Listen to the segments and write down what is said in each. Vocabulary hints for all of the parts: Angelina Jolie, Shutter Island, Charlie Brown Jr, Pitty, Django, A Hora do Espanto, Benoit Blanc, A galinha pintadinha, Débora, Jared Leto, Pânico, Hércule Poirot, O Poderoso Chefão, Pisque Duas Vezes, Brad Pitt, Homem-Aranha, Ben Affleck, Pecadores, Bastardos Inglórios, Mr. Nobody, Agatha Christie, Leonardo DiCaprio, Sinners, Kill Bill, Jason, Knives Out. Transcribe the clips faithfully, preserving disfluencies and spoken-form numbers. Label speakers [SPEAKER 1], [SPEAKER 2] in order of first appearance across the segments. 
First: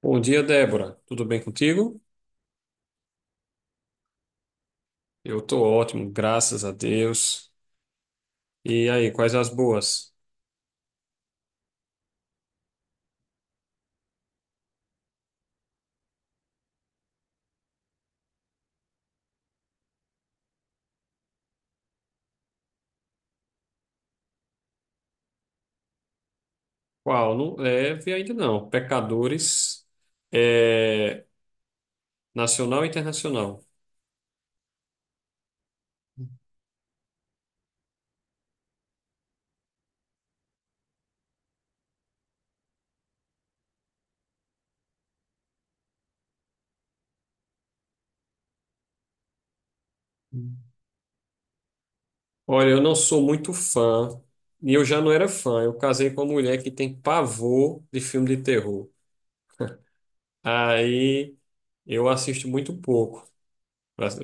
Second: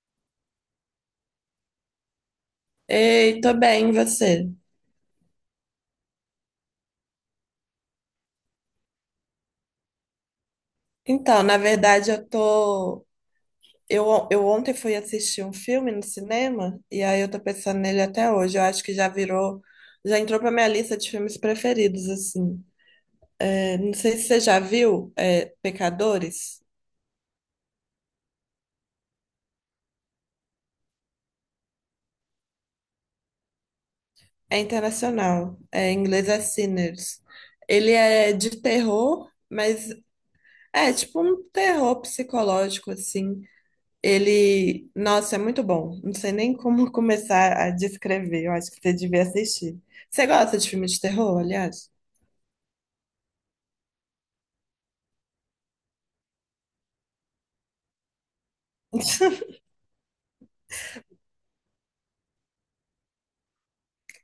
[SPEAKER 1] Bom dia, Débora. Tudo bem contigo?
[SPEAKER 2] Ei, tô bem, e você?
[SPEAKER 1] Eu tô ótimo, graças a Deus. E aí, quais as boas?
[SPEAKER 2] Então, na verdade, eu tô. Eu, on- eu ontem fui assistir um filme no cinema e aí eu tô pensando nele até hoje. Eu acho que já virou, já entrou pra minha lista de filmes preferidos, assim. É, não sei se você já viu, é, Pecadores.
[SPEAKER 1] Qual? Não leve ainda não. Pecadores, é, nacional e internacional.
[SPEAKER 2] É internacional. É, em inglês é Sinners. Ele é de terror, mas é tipo um terror psicológico, assim. Ele, nossa, é muito bom. Não sei nem como começar a descrever. Eu acho que você devia assistir. Você gosta
[SPEAKER 1] Hum.
[SPEAKER 2] de filme de terror, aliás?
[SPEAKER 1] Olha, eu não sou muito fã, e eu já não era fã. Eu casei com uma mulher que tem pavor de filme de terror. Aí eu assisto muito pouco,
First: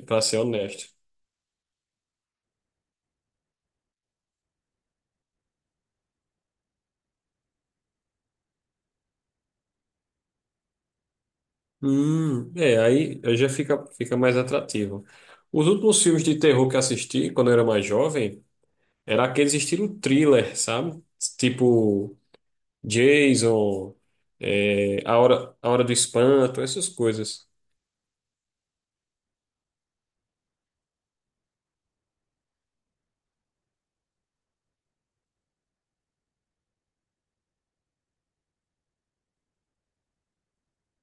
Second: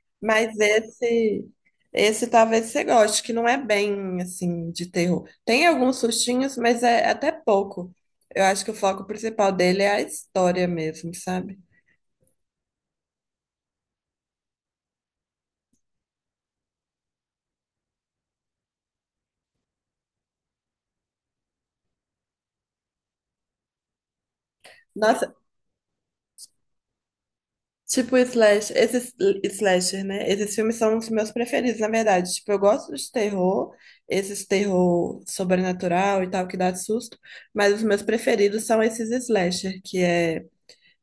[SPEAKER 1] para ser
[SPEAKER 2] Mas
[SPEAKER 1] honesto.
[SPEAKER 2] esse, esse talvez você goste, que não é bem assim de terror. Tem alguns sustinhos, mas é até pouco. Eu acho que o foco principal dele é a história mesmo, sabe?
[SPEAKER 1] Hum, é, aí aí já fica, fica mais atrativo. Os últimos filmes de terror que assisti quando eu era mais jovem era aqueles estilo thriller, sabe? Tipo Jason, é, A
[SPEAKER 2] Nossa,
[SPEAKER 1] Hora, A Hora do Espanto, essas coisas.
[SPEAKER 2] tipo, slash, esses slasher, né? Esses filmes são os meus preferidos, na verdade. Tipo, eu gosto de terror, esses terror sobrenatural e tal, que dá susto, mas os meus preferidos são esses slasher, que é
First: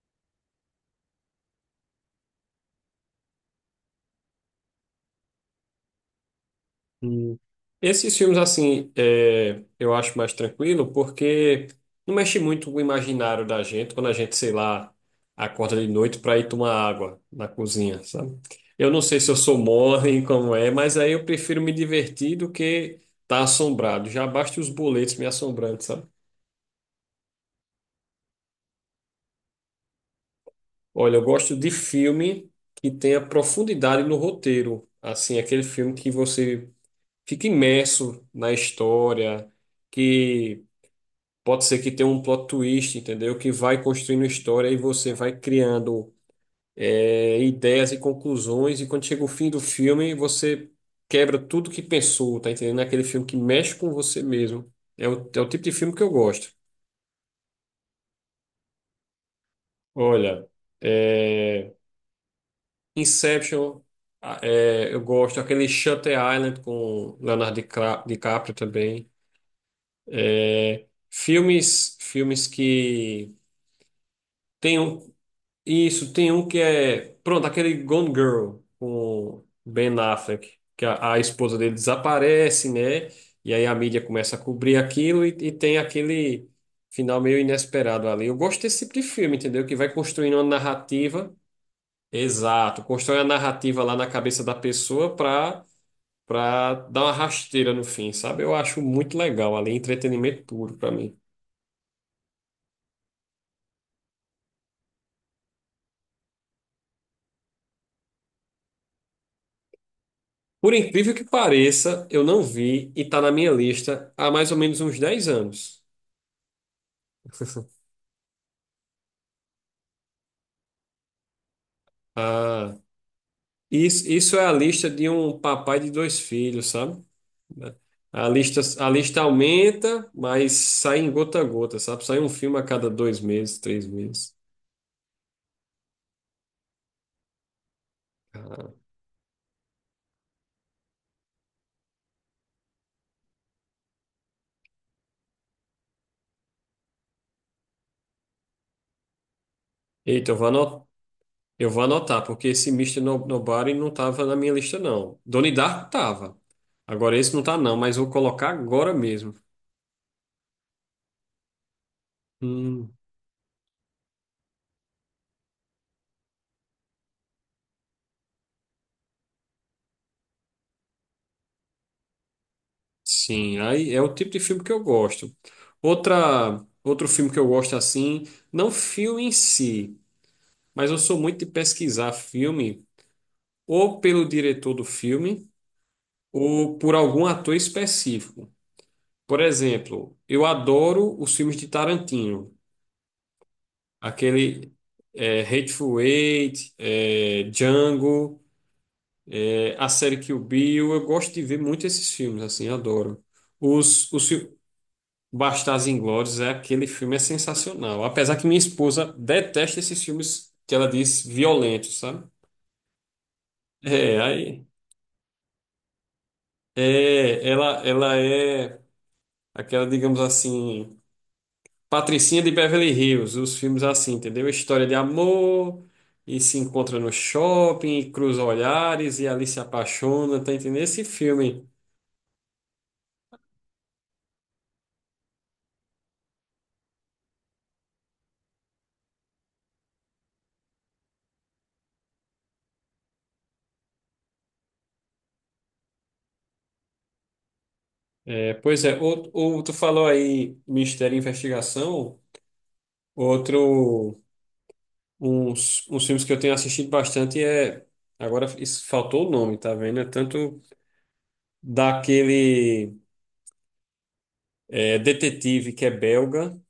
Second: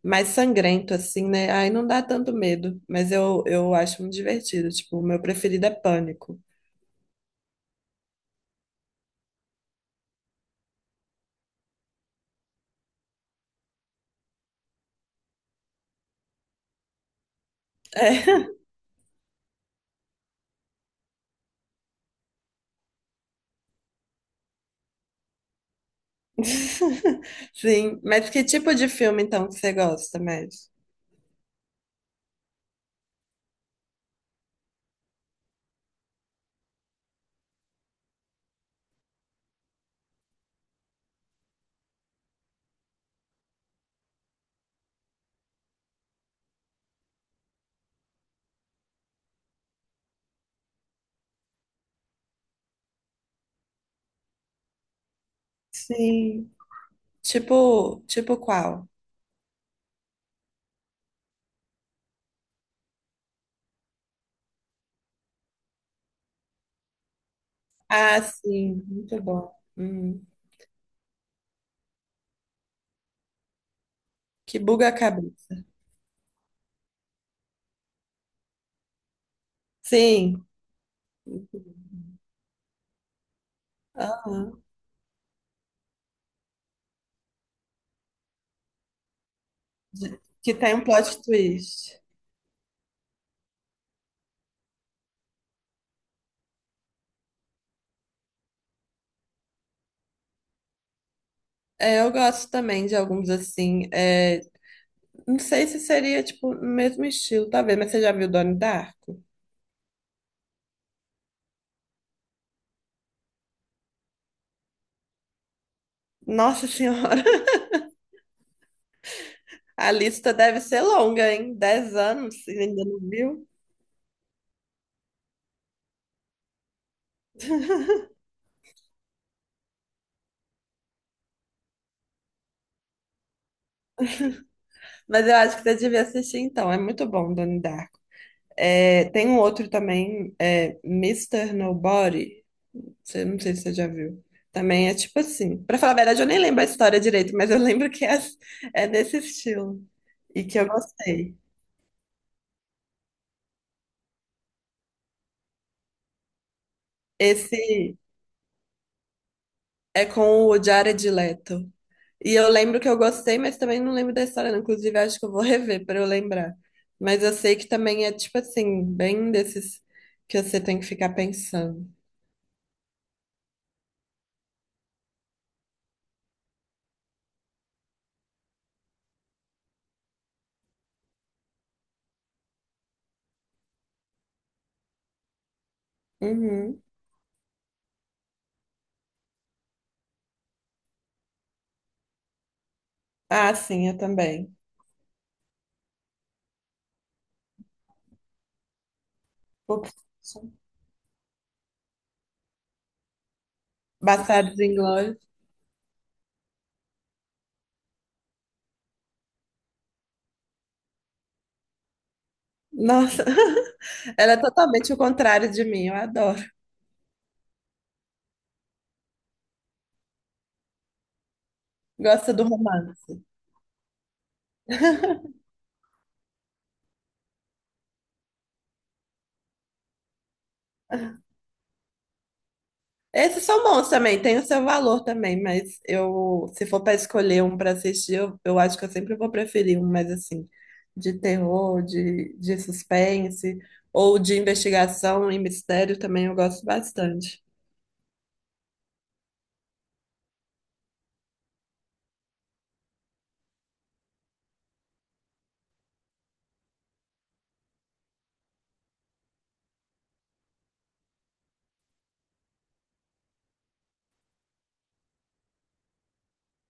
[SPEAKER 2] mais sangrento, assim, né? Aí não dá tanto medo, mas eu, eu acho muito divertido. Tipo, o meu preferido é Pânico.
[SPEAKER 1] Hum. Esses filmes, assim, é, eu acho mais tranquilo porque não mexe muito com o imaginário da gente quando a gente, sei lá, acorda de noite para ir tomar água na cozinha, sabe?
[SPEAKER 2] É.
[SPEAKER 1] Eu não sei se eu sou mole, como é, mas aí eu prefiro me divertir do que estar tá assombrado. Já basta os boletos me assombrando, sabe?
[SPEAKER 2] Sim, mas que tipo de filme, então, que você gosta mais?
[SPEAKER 1] Olha, eu gosto de filme que tenha profundidade no roteiro. Assim, aquele filme que você fica imerso na história, que pode ser que tenha um plot twist, entendeu? Que vai construindo história e você vai criando é, ideias e conclusões, e quando chega o fim do filme, você quebra tudo que pensou, tá entendendo? É aquele filme que mexe com você mesmo. É o, é o tipo de filme que eu
[SPEAKER 2] Sim.
[SPEAKER 1] gosto.
[SPEAKER 2] Tipo, tipo qual?
[SPEAKER 1] Olha, é, Inception, a- é, eu gosto. Aquele Shutter Island com Leonardo Dicra-
[SPEAKER 2] Ah,
[SPEAKER 1] DiCaprio
[SPEAKER 2] sim,
[SPEAKER 1] também.
[SPEAKER 2] muito bom. Uhum.
[SPEAKER 1] É, filmes, filmes que
[SPEAKER 2] Que buga a
[SPEAKER 1] tenham.
[SPEAKER 2] cabeça.
[SPEAKER 1] Isso, tem um que é. Pronto, aquele Gone Girl com Ben
[SPEAKER 2] Sim,
[SPEAKER 1] Affleck, que a, a esposa dele desaparece, né? E aí a mídia começa a
[SPEAKER 2] aham.
[SPEAKER 1] cobrir aquilo e, e tem aquele final meio inesperado ali. Eu gosto desse tipo de filme, entendeu? Que vai
[SPEAKER 2] De-
[SPEAKER 1] construindo uma
[SPEAKER 2] Que tem um plot
[SPEAKER 1] narrativa.
[SPEAKER 2] twist.
[SPEAKER 1] Exato, constrói a narrativa lá na cabeça da pessoa pra, pra dar uma rasteira no fim, sabe? Eu acho muito legal ali, entretenimento puro pra mim.
[SPEAKER 2] É, eu gosto também de alguns assim, é, não sei se seria tipo no mesmo estilo, talvez, mas você já viu Donnie Darko?
[SPEAKER 1] Por incrível que pareça, eu não vi e tá na minha lista há mais ou menos uns dez anos.
[SPEAKER 2] Nossa Senhora, a lista deve ser longa, hein? Dez anos, você
[SPEAKER 1] Ah,
[SPEAKER 2] ainda não viu?
[SPEAKER 1] isso, isso é a lista de um papai de dois filhos, sabe? A lista, a lista aumenta, mas sai em gota a gota, sabe? Sai um filme a cada dois meses, três meses.
[SPEAKER 2] Mas eu acho que você devia assistir então. É muito bom, Donnie Darko. É, tem um outro também, é, mister Nobody. Você, não sei se você já viu. Também é tipo assim. Pra falar a verdade, eu nem lembro a história direito, mas eu lembro que é, é nesse estilo.
[SPEAKER 1] Eita, eu
[SPEAKER 2] E
[SPEAKER 1] vou
[SPEAKER 2] que eu
[SPEAKER 1] anotar,
[SPEAKER 2] gostei.
[SPEAKER 1] eu vou anotar, porque esse mister No- Nobody não tava na minha lista, não. Donnie Darko tava. Agora esse não tá, não,
[SPEAKER 2] Esse
[SPEAKER 1] mas vou colocar agora mesmo.
[SPEAKER 2] é com o Jared Leto. E eu lembro que
[SPEAKER 1] Hum.
[SPEAKER 2] eu gostei, mas também não lembro da história, não. Inclusive, acho que eu vou rever pra eu lembrar. Mas eu sei que também é tipo assim, bem desses que você tem que ficar pensando.
[SPEAKER 1] Sim, aí é o tipo de filme que eu gosto. Outra, outro filme que eu gosto assim, não filme em si, mas eu sou muito de pesquisar filme ou pelo diretor do filme ou
[SPEAKER 2] Uhum.
[SPEAKER 1] por algum ator específico. Por exemplo, eu adoro os filmes de Tarantino,
[SPEAKER 2] Ah, sim, eu também.
[SPEAKER 1] aquele é, Hateful Eight, é, Django, é, a
[SPEAKER 2] Ups.
[SPEAKER 1] série Kill Bill. Eu gosto de ver muito esses filmes, assim, adoro. Os, os, fi-
[SPEAKER 2] Bastardos Inglórios.
[SPEAKER 1] Bastardos Inglórios é aquele filme é sensacional. Apesar que minha esposa detesta esses filmes que ela diz violentos, sabe?
[SPEAKER 2] Nossa,
[SPEAKER 1] É,
[SPEAKER 2] ela é
[SPEAKER 1] aí
[SPEAKER 2] totalmente o contrário de mim, eu adoro.
[SPEAKER 1] é, ela ela é aquela, digamos assim,
[SPEAKER 2] Gosta
[SPEAKER 1] Patricinha
[SPEAKER 2] do
[SPEAKER 1] de Beverly
[SPEAKER 2] romance.
[SPEAKER 1] Hills, os filmes assim, entendeu? História de amor e se encontra no shopping, e cruza olhares e ali se apaixona, tá entendendo? Esse filme.
[SPEAKER 2] Esses são bons também, tem o seu valor também, mas eu, se for para escolher um para assistir, eu, eu acho que eu sempre vou preferir um mais assim, de terror, de, de suspense, ou de investigação e mistério também eu gosto bastante.
[SPEAKER 1] É, pois é, ou, ou tu falou aí Mistério e Investigação, outro Uns, uns filmes que eu tenho assistido bastante é. Agora isso, faltou o nome, tá vendo? É tanto daquele é, detetive que é belga,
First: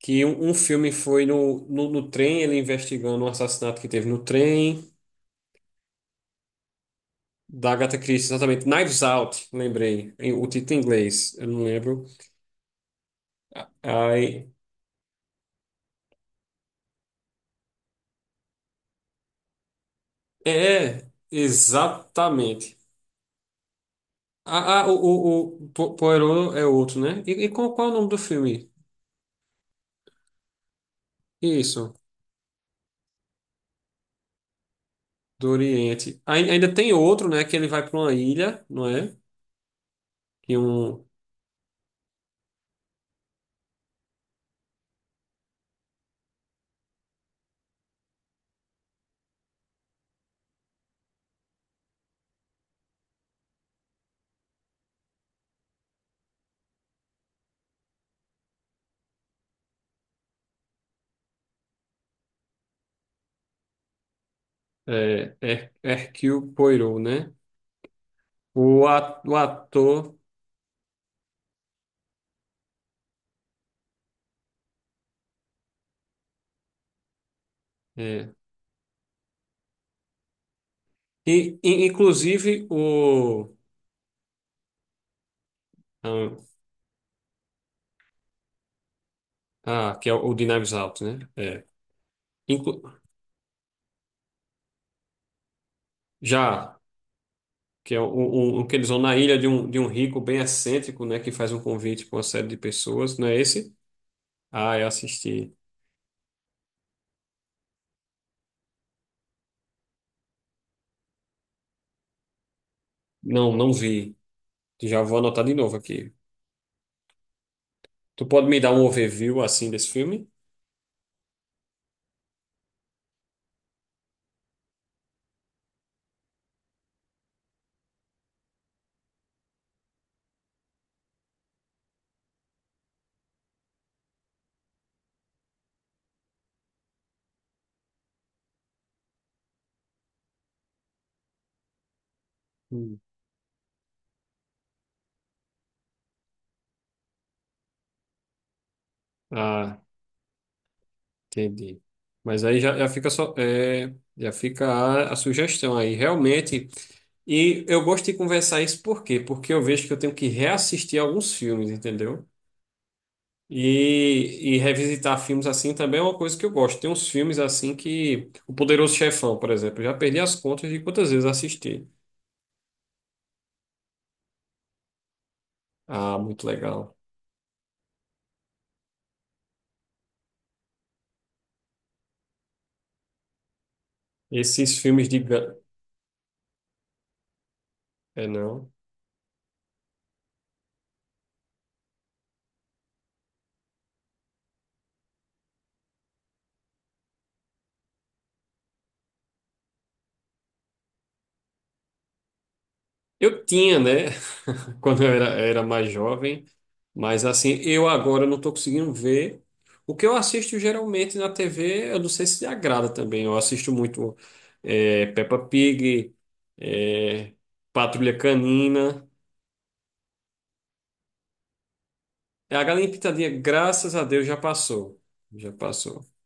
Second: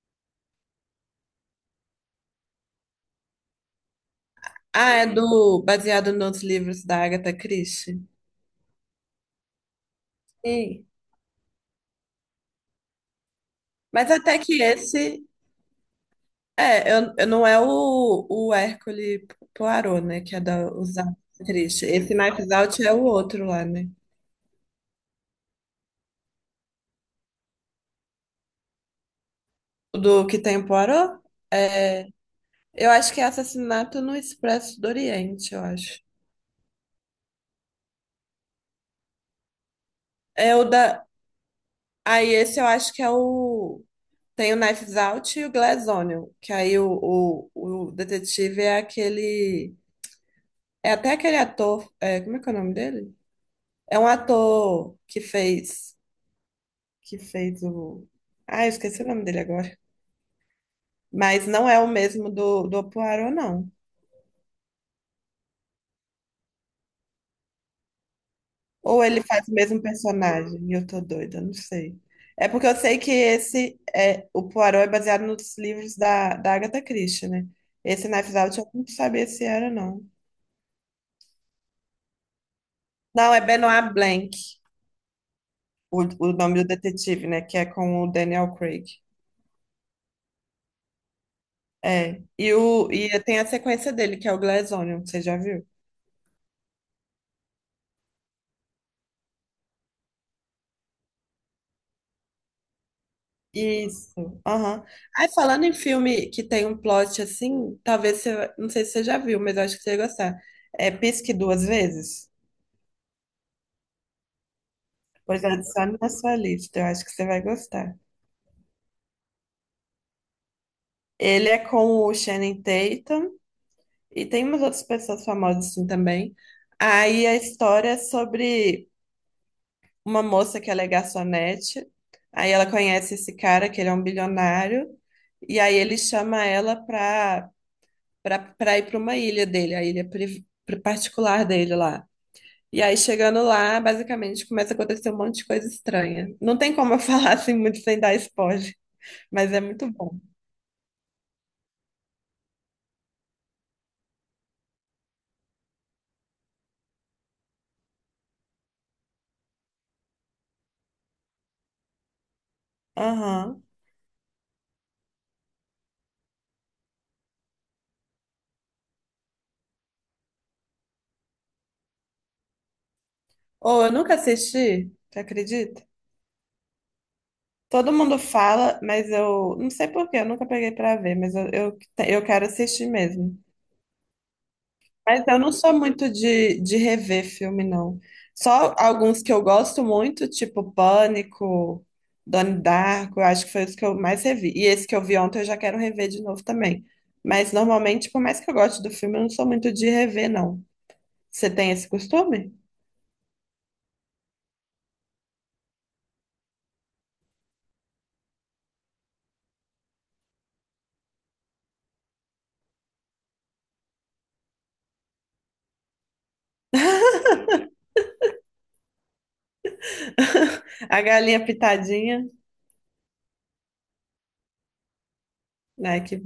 [SPEAKER 1] que um, um filme foi no, no, no trem, ele investigando um assassinato que teve no trem,
[SPEAKER 2] Ah, é, uhum, do, baseado nos livros da Agatha
[SPEAKER 1] da Agatha
[SPEAKER 2] Christie.
[SPEAKER 1] Christie, exatamente. Knives Out, lembrei. Em- O título em
[SPEAKER 2] Sim.
[SPEAKER 1] inglês, eu não lembro.
[SPEAKER 2] Mas até
[SPEAKER 1] Aí,
[SPEAKER 2] que esse, é, eu, eu não é o, o Hércule Poirot, né, que é da, os
[SPEAKER 1] é,
[SPEAKER 2] Agatha Christie. Esse Knives
[SPEAKER 1] exatamente.
[SPEAKER 2] Out é o outro lá, né?
[SPEAKER 1] Ah, ah, o, o, o Po- Poirot é outro, né? E, e qual, qual é o nome do filme?
[SPEAKER 2] Do que tem em Poirot?
[SPEAKER 1] Isso.
[SPEAKER 2] É, eu acho que é Assassinato no Expresso do
[SPEAKER 1] Do
[SPEAKER 2] Oriente, eu acho.
[SPEAKER 1] Oriente. Ai- Ainda tem outro, né? Que ele vai para uma ilha, não é?
[SPEAKER 2] É
[SPEAKER 1] Que
[SPEAKER 2] o
[SPEAKER 1] um
[SPEAKER 2] da. Aí esse eu acho que é o. Tem o Knives Out e o Glass Onion, que aí o, o, o detetive é aquele. É até aquele ator, é, como é que é o nome dele? É um ator que fez. Que fez o. Ah, eu esqueci o nome dele agora. Mas não é o mesmo do, do Poirot, não.
[SPEAKER 1] é, Her- Hercule Poirot, né? O,
[SPEAKER 2] Ou ele
[SPEAKER 1] a- o
[SPEAKER 2] faz o mesmo
[SPEAKER 1] ator.
[SPEAKER 2] personagem e eu tô doida, não sei. É porque eu sei que esse é o Poirot é baseado nos livros da, da Agatha Christie, né? Esse
[SPEAKER 1] É.
[SPEAKER 2] Knives Out eu não sabia se era, não.
[SPEAKER 1] E, e- inclusive
[SPEAKER 2] Não, é
[SPEAKER 1] o.
[SPEAKER 2] Benoit Blanc, o,
[SPEAKER 1] Ah,
[SPEAKER 2] o nome do detetive, né? Que é com o Daniel Craig.
[SPEAKER 1] ah, que é o de Knives Out, né? É.
[SPEAKER 2] É. E,
[SPEAKER 1] Inclu-
[SPEAKER 2] o, e tem a sequência dele, que é o Glass Onion, você já viu?
[SPEAKER 1] já, que é o, o, o que eles vão na ilha de um, de um rico bem excêntrico, né? Que faz um convite para uma série de pessoas, não é esse?
[SPEAKER 2] Isso.
[SPEAKER 1] Ah,
[SPEAKER 2] Aham.
[SPEAKER 1] eu
[SPEAKER 2] Aí,
[SPEAKER 1] assisti.
[SPEAKER 2] falando em filme que tem um plot assim, talvez você. Não sei se você já viu, mas eu acho que você ia gostar. É Pisque Duas Vezes.
[SPEAKER 1] Não, não vi. Já vou
[SPEAKER 2] Pois
[SPEAKER 1] anotar de novo
[SPEAKER 2] adicione na
[SPEAKER 1] aqui.
[SPEAKER 2] sua lista, eu acho que você vai gostar.
[SPEAKER 1] Tu pode me dar um overview assim desse filme?
[SPEAKER 2] Ele é com o Channing Tatum e tem umas outras pessoas famosas assim também. Aí a história é sobre uma moça que ela é garçonete, aí ela conhece esse cara que ele é um bilionário e aí ele chama ela pra, pra, pra ir pra uma ilha dele, a ilha pri- pri- particular dele lá. E aí
[SPEAKER 1] Hum.
[SPEAKER 2] chegando lá, basicamente começa a acontecer um monte de coisa estranha. Não tem como eu falar assim muito sem dar spoiler, mas é
[SPEAKER 1] Ah,
[SPEAKER 2] muito bom.
[SPEAKER 1] entendi. Mas aí já, já fica só, é, já fica a, a sugestão aí, realmente. E eu gosto de conversar isso por quê? Porque eu vejo que eu tenho que reassistir alguns filmes, entendeu?
[SPEAKER 2] Aham.
[SPEAKER 1] E, e revisitar filmes assim também é uma coisa que eu gosto. Tem uns filmes assim que. O Poderoso Chefão, por exemplo. Eu já perdi as contas de quantas vezes eu assisti.
[SPEAKER 2] Ou eu nunca assisti, você acredita?
[SPEAKER 1] Ah, muito legal.
[SPEAKER 2] Todo mundo fala, mas eu não sei por quê, eu nunca peguei pra ver, mas eu, eu, eu quero assistir mesmo.
[SPEAKER 1] Esses filmes de.
[SPEAKER 2] Mas eu não
[SPEAKER 1] gan-
[SPEAKER 2] sou muito de, de rever filme, não.
[SPEAKER 1] É, não.
[SPEAKER 2] Só alguns que eu gosto muito, tipo Pânico, Donnie Darko, eu acho que foi os que eu mais revi. E esse que eu vi ontem eu já quero rever de novo também. Mas normalmente, por mais que eu goste do filme, eu não sou muito de rever, não. Você tem esse costume?
[SPEAKER 1] Eu tinha, né? Quando eu era, era mais jovem. Mas assim, eu agora não estou conseguindo ver. O que eu assisto geralmente na tê vê, eu não sei se agrada também. Eu assisto muito eh, Peppa Pig, eh, Patrulha Canina.
[SPEAKER 2] A galinha pitadinha.
[SPEAKER 1] É, a galinha pintadinha, graças a Deus, já passou. Já
[SPEAKER 2] Ai,
[SPEAKER 1] passou.
[SPEAKER 2] que...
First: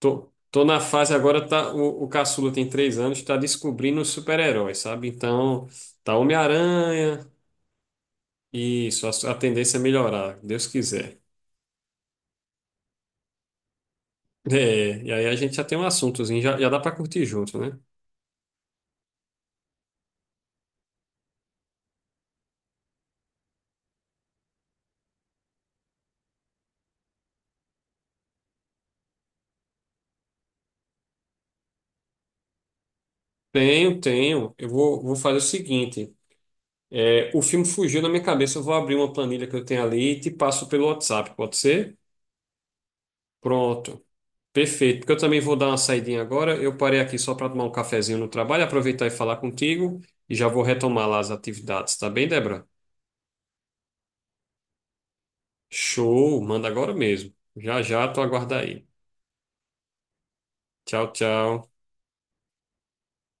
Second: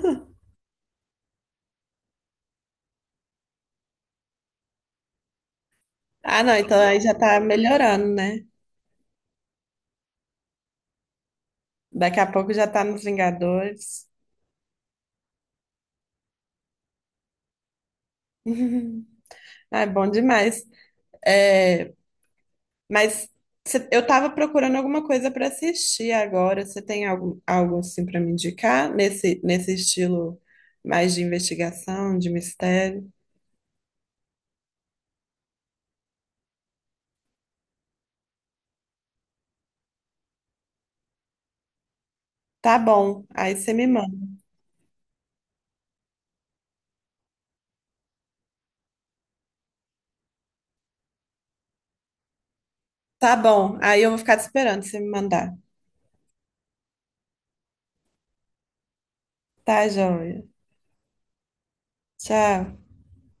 [SPEAKER 1] Tô, tô na fase agora, tá, o, o caçula tem três anos, tá descobrindo os super-heróis, sabe? Então, tá
[SPEAKER 2] Ah, não, então aí já
[SPEAKER 1] Homem-Aranha,
[SPEAKER 2] tá melhorando, né?
[SPEAKER 1] isso, a, a tendência é melhorar, Deus quiser.
[SPEAKER 2] Daqui a pouco já tá nos Vingadores.
[SPEAKER 1] É, e aí a gente já tem um assuntozinho, já, já dá pra curtir junto, né?
[SPEAKER 2] Ah, é bom demais. É, mas cê- eu tava procurando alguma coisa para assistir agora. Você tem algo, algo assim para me indicar nesse, nesse estilo mais de investigação, de mistério?
[SPEAKER 1] Tenho, tenho. Eu vou, vou fazer o seguinte. é, o filme fugiu da minha cabeça, eu vou abrir uma planilha que eu tenho ali e te passo pelo WhatsApp, pode ser?
[SPEAKER 2] Tá bom, aí você me
[SPEAKER 1] Pronto.
[SPEAKER 2] manda.
[SPEAKER 1] Perfeito. Porque eu também vou dar uma saidinha agora. Eu parei aqui só para tomar um cafezinho no trabalho, aproveitar e falar contigo e já vou retomar lá as atividades, tá bem, Débora?
[SPEAKER 2] Tá bom, aí eu vou ficar te esperando você me mandar.
[SPEAKER 1] Show, manda agora mesmo. Já já, tu aguarda aí.
[SPEAKER 2] Tá, joia.
[SPEAKER 1] Tchau, tchau.
[SPEAKER 2] Tchau.